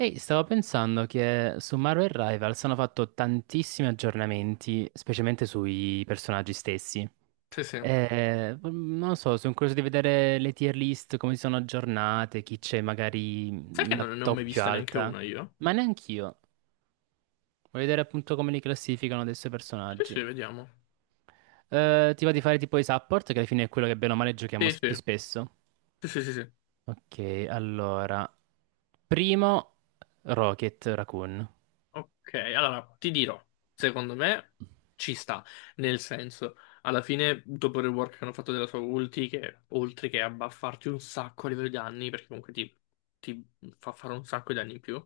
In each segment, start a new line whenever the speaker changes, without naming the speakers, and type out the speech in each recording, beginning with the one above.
Ehi, stavo pensando che su Marvel Rivals hanno fatto tantissimi aggiornamenti, specialmente sui personaggi stessi.
Sì, sì.
Non lo so, sono curioso di vedere le tier list, come si sono aggiornate, chi c'è
Sai
magari
che
la
non ne ho mai
top più
vista neanche
alta.
una io?
Ma neanch'io. Voglio vedere appunto come li classificano adesso i
Sì,
personaggi.
sì, vediamo.
Ti va di fare tipo i support, che alla fine è quello che bene o male
Sì,
più
sì,
spesso.
sì, sì, sì, sì.
Ok, allora. Primo, Rocket Raccoon.
Ok, allora ti dirò, secondo me ci sta, nel senso, alla fine dopo il rework che hanno fatto della sua ulti, che oltre che a buffarti un sacco a livello di danni, perché comunque ti fa fare un sacco di danni in più,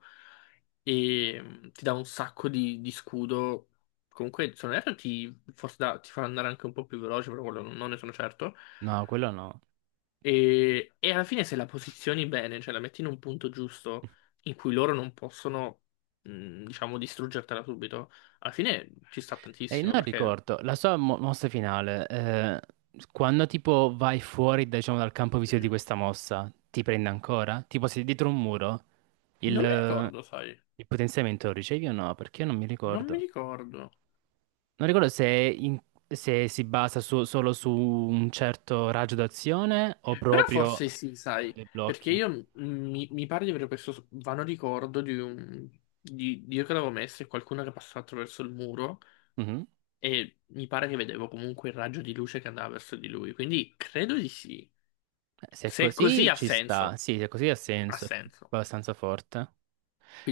e ti dà un sacco di scudo, comunque se non erro ti, forse ti fa andare anche un po' più veloce, però quello non ne sono certo.
No, quello no.
E alla fine se la posizioni bene, cioè la metti in un punto giusto in cui loro non possono, diciamo, distruggertela subito, alla fine ci sta
E
tantissimo
non
perché
ricordo, la sua mossa finale, quando tipo vai fuori, diciamo, dal campo visivo di questa mossa, ti prende ancora? Tipo sei dietro un muro, il,
non mi
eh,
ricordo, sai,
il potenziamento lo ricevi o no? Perché io non mi
non mi
ricordo.
ricordo.
Non ricordo se, è in- se si solo su un certo raggio d'azione o
Però
proprio
forse sì,
con
sai,
dei
perché
blocchi.
io mi pare di avere questo vano ricordo di un... Di io che l'avevo messo e qualcuno che passava attraverso il muro
Mhm.
e mi pare che vedevo comunque il raggio di luce che andava verso di lui, quindi credo di sì.
Se è
Se è così
così
ha
ci sta,
senso.
sì, se è così ha
Ha
senso, è
senso.
abbastanza forte.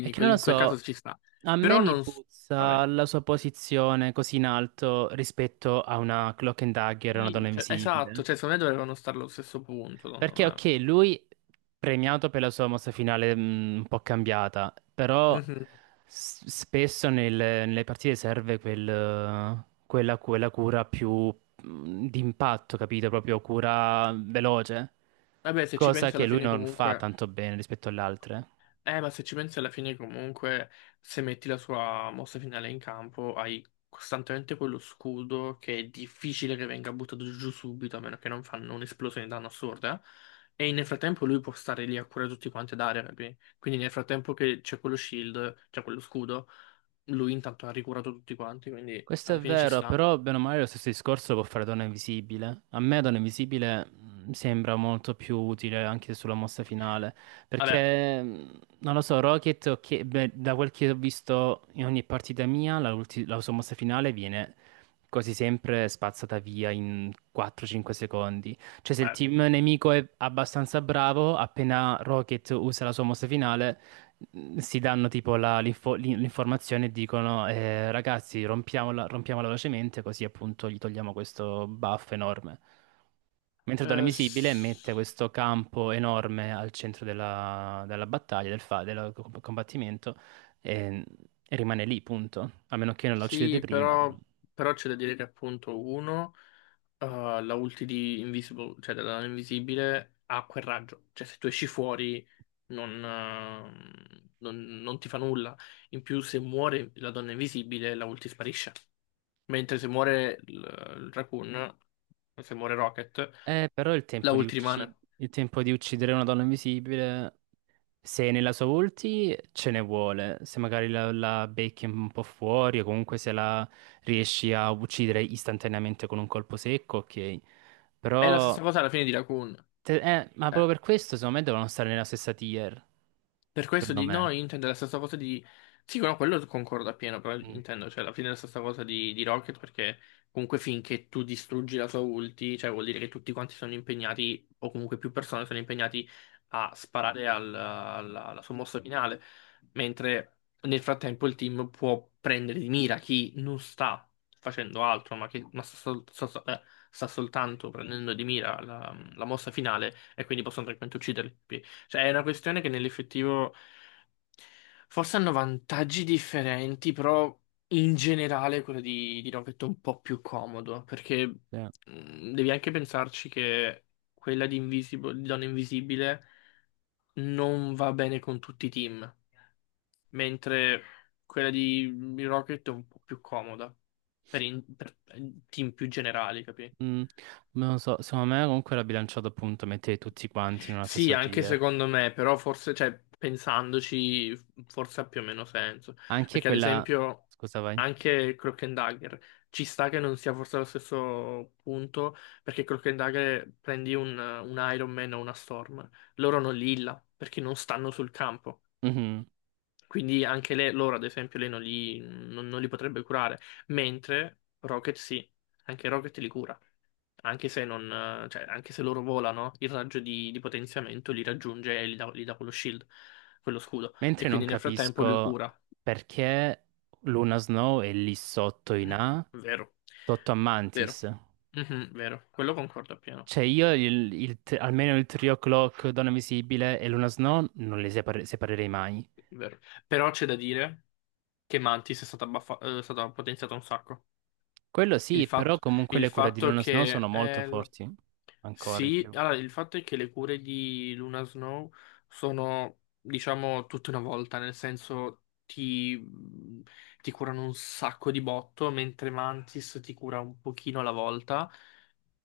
È
in
che non
quel,
lo
in quel
so.
caso ci sta.
A me
Però
mi
non...
puzza
Vabbè.
la sua posizione così in alto rispetto a una Cloak and Dagger, una donna
Sì, cioè, esatto,
invisibile.
cioè secondo me dovevano stare allo stesso punto, secondo
Perché,
me.
ok, lui premiato per la sua mossa finale un po' cambiata, però
Mhm.
spesso nelle partite serve quella, quella cura più d'impatto, capito? Proprio cura veloce,
Vabbè, se ci
cosa
pensi
che
alla
lui
fine
non fa
comunque...
tanto bene rispetto alle altre.
Ma se ci pensi alla fine comunque, se metti la sua mossa finale in campo, hai costantemente quello scudo che è difficile che venga buttato giù subito, a meno che non fanno un'esplosione di danno assurda. E nel frattempo lui può stare lì a curare tutti quanti ad area, capi? Quindi nel frattempo che c'è quello shield, c'è quello scudo, lui intanto ha ricurato tutti quanti, quindi
Questo
alla
è
fine ci
vero,
sta.
però bene o male lo stesso discorso può fare Donna Invisibile. A me Donna Invisibile sembra molto più utile anche sulla mossa finale,
Vabbè,
perché non lo so, Rocket, ok, beh, da quel che ho visto in ogni partita mia, la sua mossa finale viene quasi sempre spazzata via in 4-5 secondi. Cioè se il
beh,
team nemico è abbastanza bravo, appena Rocket usa la sua mossa finale si danno tipo l'informazione e dicono ragazzi rompiamola, rompiamola velocemente così appunto gli togliamo questo buff enorme. Mentre Donna
eh,
Invisibile mette questo campo enorme al centro della, della battaglia, del, fa- del co- combattimento e, e rimane lì, punto. A meno che non la uccidete
Sì,
prima, però.
però c'è da dire che appunto uno, la ulti di Invisible, cioè della nana invisibile, ha quel raggio. Cioè se tu esci fuori non ti fa nulla. In più se muore la donna invisibile, la ulti sparisce. Mentre se muore il Raccoon, se muore Rocket,
Però il
la
tempo di
ulti
ucci-
rimane.
il tempo di uccidere una donna invisibile, se nella sua ulti ce ne vuole, se magari la, la becchi un po' fuori o comunque se la riesci a uccidere istantaneamente con un colpo secco, ok.
È la
Però,
stessa cosa alla fine di Raccoon.
ma proprio
Eh,
per questo secondo me devono stare nella stessa tier,
Per questo
secondo
di... No,
me.
io intendo la stessa cosa di... Sì, no, quello concordo appieno, però
Mm,
intendo, cioè, alla fine è la stessa cosa di Rocket, perché comunque finché tu distruggi la sua ulti, cioè vuol dire che tutti quanti sono impegnati, o comunque più persone sono impegnati a sparare al- alla, alla sua mossa finale, mentre nel frattempo il team può prendere di mira chi non sta facendo altro, ma che ma sta soltanto prendendo di mira la, la mossa finale, e quindi possono tranquillamente ucciderli. Cioè, è una questione che nell'effettivo forse hanno vantaggi differenti, però in generale quello di Rocket è un po' più comodo, perché
sì.
devi anche pensarci che quella di, Invisible, di Donna Invisibile non va bene con tutti i team, mentre quella di Rocket è un po' più comoda per team più generali, capi?
Mm, non lo so, secondo me comunque l'ha bilanciato appunto mettere tutti quanti in una
Sì,
stessa
anche
tier.
secondo me, però forse, cioè, pensandoci, forse ha più o meno senso.
Anche
Perché ad
quella...
esempio
Scusa, vai.
anche Cloak and Dagger ci sta che non sia forse allo stesso punto, perché Cloak and Dagger prendi un Iron Man o una Storm, loro non li illa, perché non stanno sul campo.
Mhm.
Quindi anche lei, loro ad esempio, lei non li potrebbe curare, mentre Rocket sì, anche Rocket li cura anche se non, cioè, anche se loro volano, il raggio di potenziamento li raggiunge e gli dà quello shield, quello scudo. E
Mentre non
quindi nel frattempo lui
capisco
cura.
perché Luna Snow è lì sotto in A
Vero,
sotto a
vero.
Mantis.
Mhm, vero, quello concordo appieno,
Cioè io almeno il trio Clock, Donna Visibile e Luna Snow non li separerei mai.
vero. Però c'è da dire che Mantis è stata, baffa- è stata potenziata un sacco.
Quello
Il
sì, però
fatto,
comunque
il
le cure di
fatto
Luna Snow
che...
sono molto forti, ancora di
Sì,
più.
allora il fatto è che le cure di Luna Snow sono, diciamo, tutta una volta, nel senso ti curano un sacco di botto, mentre Mantis ti cura un pochino alla volta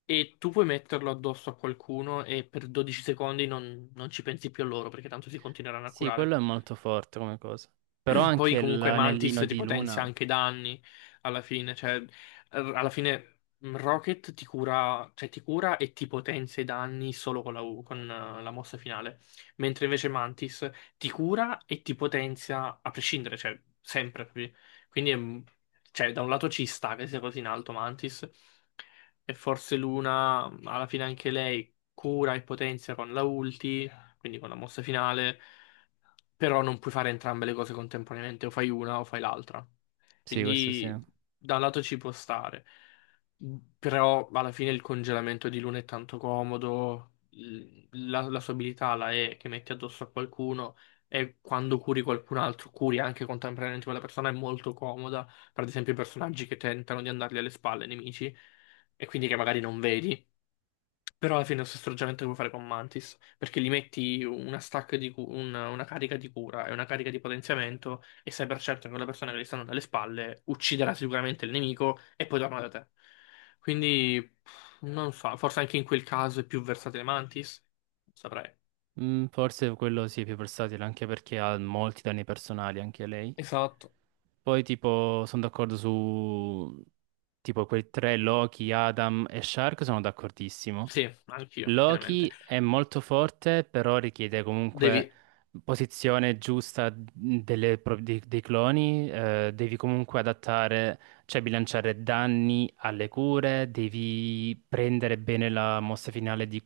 e tu puoi metterlo addosso a qualcuno e per 12 secondi non ci pensi più a loro perché tanto si continueranno a
Sì,
curare.
quello è molto forte come cosa. Però
Poi
anche
comunque
l'anellino
Mantis ti
di
potenzia
Luna,
anche i danni alla fine, cioè alla fine Rocket ti cura, cioè ti cura e ti potenzia i danni solo con la mossa finale, mentre invece Mantis ti cura e ti potenzia a prescindere, cioè sempre. Capi? Quindi è cioè, da un lato ci sta che sia così in alto Mantis e forse Luna alla fine anche lei cura e potenzia con la ulti, quindi con la mossa finale però non puoi fare entrambe le cose contemporaneamente, o fai una o fai l'altra.
sì, questo sì.
Quindi da un lato ci può stare, però alla fine il congelamento di Luna è tanto comodo, l- la, la sua abilità la è che metti addosso a qualcuno e quando curi qualcun altro, curi anche contemporaneamente quella persona, è molto comoda, per ad esempio i personaggi che tentano di andargli alle spalle, ai nemici, e quindi che magari non vedi. Però alla fine è lo stesso ragionamento che puoi fare con Mantis, perché gli metti una stack di cu- una carica di cura e una carica di potenziamento e sai per certo che quella persona che gli stanno dalle spalle ucciderà sicuramente il nemico e poi torna da te. Quindi pff, non so, forse anche in quel caso è più versatile Mantis, non saprei.
Mm, forse quello sì, è più versatile, anche perché ha molti danni personali, anche lei.
Esatto.
Poi tipo sono d'accordo su tipo quei tre Loki, Adam e Shark, sono d'accordissimo.
Sì, anch'io, pienamente.
Loki è molto forte, però richiede comunque
Devi...
posizione giusta delle dei cloni. Devi comunque adattare, cioè bilanciare danni alle cure, devi prendere bene la mossa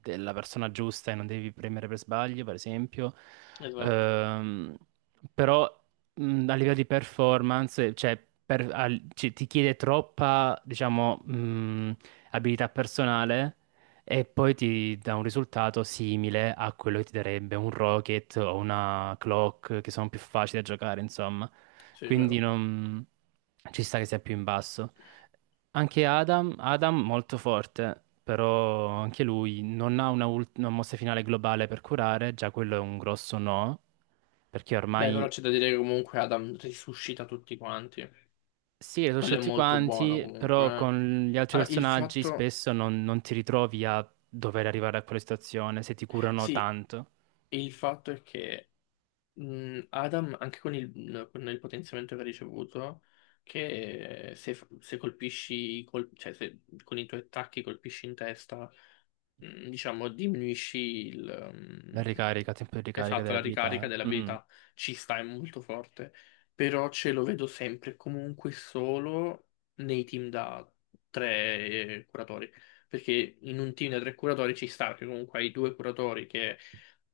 della persona giusta e non devi premere per sbaglio, per esempio.
Esatto,
Ehm, Però a livello di performance, cioè, ti chiede troppa, diciamo, abilità personale e poi ti dà un risultato simile a quello che ti darebbe un Rocket o una Clock, che sono più facili da giocare, insomma.
sì, è
Quindi
vero.
non... ci sta che sia più in basso. Anche Adam, Adam molto forte, però anche lui non ha una mossa finale globale per curare, già quello è un grosso no, perché
Beh,
ormai
però c'è da dire che comunque Adam risuscita tutti quanti.
sì, le conosci
Quello è
tutti
molto buono
quanti,
comunque.
però con gli altri
Allora, il
personaggi
fatto...
spesso non, non ti ritrovi a dover arrivare a quella situazione se ti curano
Sì,
tanto.
e il fatto è che Adam, anche con il potenziamento che ha ricevuto, che se colpisci, cioè se con i tuoi attacchi colpisci in testa diciamo, diminuisci il,
La ricarica, tempo di ricarica
esatto,
delle
la
abilità.
ricarica
Eh. Mhm.
dell'abilità. Ci sta, è molto forte. Però ce lo vedo sempre e comunque solo nei team da tre curatori. Perché in un team da tre curatori ci sta, che comunque hai due curatori che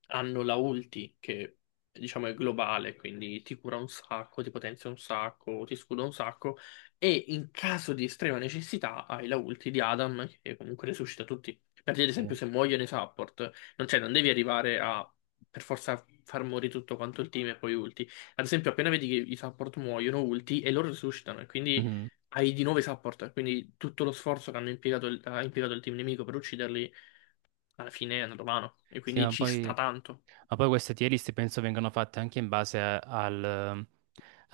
hanno la ulti, che diciamo è globale, quindi ti cura un sacco, ti potenzia un sacco, ti scuda un sacco e in caso di estrema necessità hai la ulti di Adam che comunque resuscita tutti. Per dire, ad
Sì.
esempio, se muoiono i support, non, cioè, non devi arrivare a per forza far morire tutto quanto il team e poi ulti. Ad esempio, appena vedi che i support muoiono, ulti e loro resuscitano, e quindi
Mhm.
hai di nuovo i support. Quindi tutto lo sforzo che hanno impiegato il, ha impiegato il team nemico per ucciderli, alla fine è andato vano. E
Sì,
quindi ci sta tanto.
ma poi queste tier list penso vengano fatte anche in base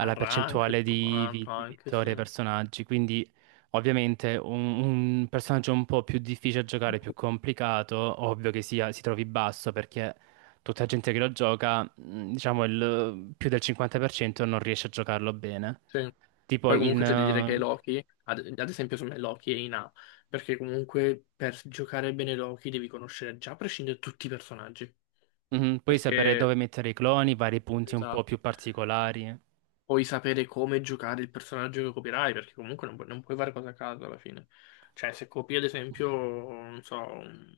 A rank e
percentuale
tutto
di
quanto,
di
anche
vittorie ai
sì.
personaggi. Quindi, ovviamente, un personaggio un po' più difficile da giocare, più complicato, ovvio che sia, si trovi basso perché tutta gente che lo gioca, diciamo, il, più del 50% non riesce a giocarlo bene.
Sì.
Tipo
Poi comunque
in,
c'è da dire che Loki, ad esempio secondo me Loki è in A, perché comunque per giocare bene Loki devi conoscere già a prescindere tutti i personaggi,
mhm, puoi sapere
perché...
dove mettere i cloni, vari punti un po'
Esatto.
più particolari.
Puoi sapere come giocare il personaggio che copierai, perché comunque non, non puoi fare cose a caso alla fine. Cioè, se copi ad esempio, non so,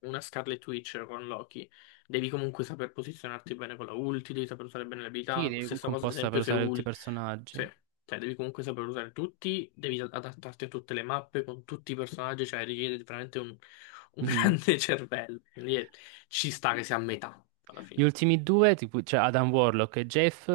una Scarlet Witch con Loki, devi comunque saper posizionarti bene con la ulti, devi saper usare bene le
Sì,
abilità.
devi
Stessa
comunque un
cosa, ad
po' saper
esempio, se
usare tutti i
ult...
personaggi.
Cioè, devi comunque saper usare tutti, devi adattarti a tutte le mappe, con tutti i personaggi, cioè richiede veramente un,
Mhm.
grande cervello. Quindi ci sta che sia a metà, alla
Gli
fine.
ultimi due, tipo, cioè Adam Warlock e Jeff,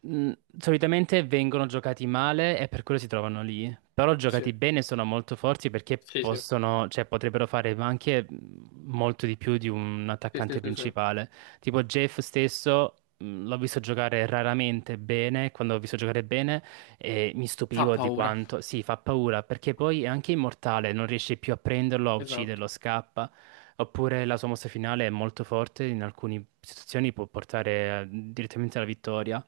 mh, solitamente vengono giocati male e per quello si trovano lì. Però
Sì,
giocati bene sono molto forti perché
sì, sì,
possono, cioè, potrebbero fare anche molto di più di un
sì, sì,
attaccante
sì, sì.
principale. Tipo Jeff stesso, l'ho visto giocare raramente bene, quando l'ho visto giocare bene e mi
Fa
stupivo di
paura.
quanto, sì, fa paura perché poi è anche immortale, non riesce più a prenderlo, a
Esatto,
ucciderlo, scappa. Oppure la sua mossa finale è molto forte, in alcune situazioni può portare direttamente alla vittoria.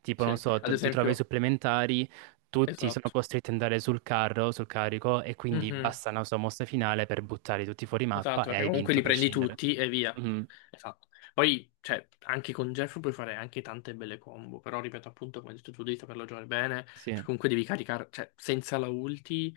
Tipo, non
sì.
so,
Ad
ti trovi ai
esempio,
supplementari, tutti sono
esatto.
costretti ad andare sul carro, sul carico, e quindi
Mhm.
basta una sua mossa finale per buttare tutti fuori mappa
Esatto,
e
perché
hai
comunque
vinto
li
a
prendi
prescindere.
tutti e via.
Mhm.
Esatto. Poi, cioè, anche con Jeff puoi fare anche tante belle combo, però ripeto appunto, come hai detto tu, devi saperlo giocare bene,
Sì.
perché comunque devi caricare, cioè, senza la ulti,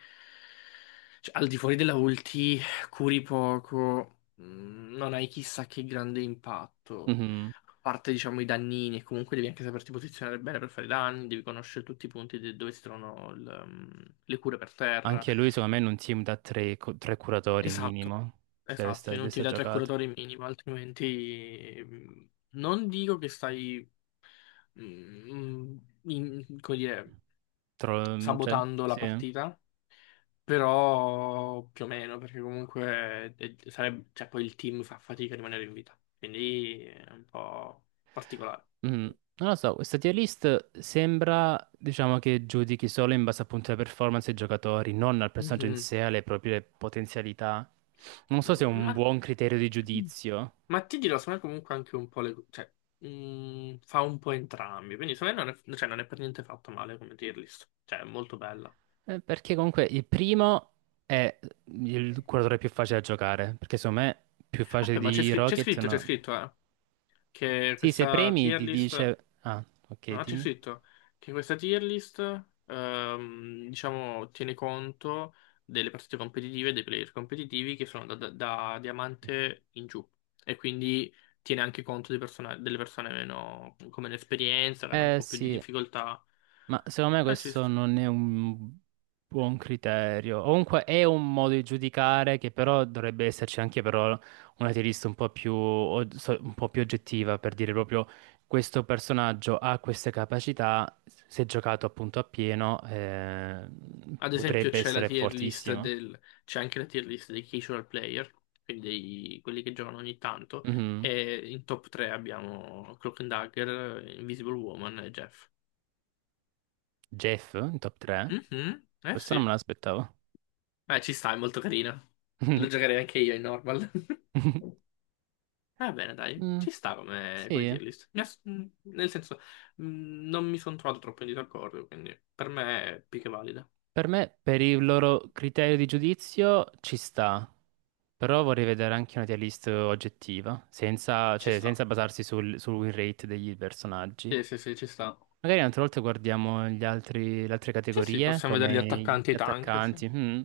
cioè, al di fuori della ulti, curi poco, non hai chissà che grande impatto,
Mhm.
a parte, diciamo, i dannini, e comunque devi anche saperti posizionare bene per fare i danni, devi conoscere tutti i punti dove si trovano le cure per terra.
Anche lui, secondo me, in un team da tre curatori
Esatto.
minimo
Esatto, e
deve
non ti
essere
dà tre
giocato.
curatori minimi, altrimenti non dico che stai, mh, come dire,
Cioè,
sabotando la
sì.
partita, però più o meno, perché comunque sarebbe- cioè, poi il team fa fatica a rimanere in vita, quindi è un po' particolare.
Mm, non lo so, questa tier list sembra, diciamo, che giudichi solo in base appunto alle performance dei giocatori, non al personaggio in
Mhm.
sé, alle proprie potenzialità. Non so se è un
Ma,
buon criterio di giudizio,
ma ti dirò, secondo me comunque anche un po' le... cioè, fa un po' entrambi, quindi secondo me non è, cioè, non è per niente fatto male come tier list, cioè è molto bella.
perché comunque il primo è il curatore più facile da giocare, perché secondo me più facile
Aspetta, ma c'è
di
c'è
Rocket
scritto, c'è
no.
scritto, che
Sì, se
questa
premi
tier
ti
list,
dice... Ah, ok,
no, c'è
dimmi.
scritto che questa tier list, diciamo, tiene conto delle partite competitive e dei player competitivi che sono da diamante in giù e quindi tiene anche conto dei delle persone meno, come l'esperienza, che hanno un
Eh
po' più di
sì,
difficoltà.
ma secondo me
Ma ci
questo
sta.
non è un buon criterio. O comunque è un modo di giudicare che però dovrebbe esserci anche però una tirista un po' più, un po' più oggettiva per dire proprio questo personaggio ha queste capacità, se giocato appunto a pieno
Ad esempio
potrebbe
c'è la
essere
tier list
fortissimo.
del, c'è anche la tier list dei casual player, quindi dei- quelli che giocano ogni tanto,
Mhm.
e in top 3 abbiamo Cloak and Dagger, Invisible Woman e Jeff.
Jeff in top 3?
Mhm, eh
Questo non
sì.
me l'aspettavo.
Beh, ci sta, è molto carina. Lo giocherei anche io in normal. Va bene, dai,
Mm.
ci sta come, come
Sì.
tier list. Nel senso, non mi sono trovato troppo in disaccordo, quindi per me è più che valida.
Per me, per il loro criterio di giudizio, ci sta, però vorrei vedere anche una tier list oggettiva, senza,
Ci
cioè,
sta.
senza basarsi sul win rate degli personaggi.
Sì, sì, sì, ci sta.
Magari un'altra volta guardiamo gli altri, le altre
Sì, sì,
categorie,
possiamo vedere gli
come
attaccanti e i
gli
tank, sì.
attaccanti. Mm.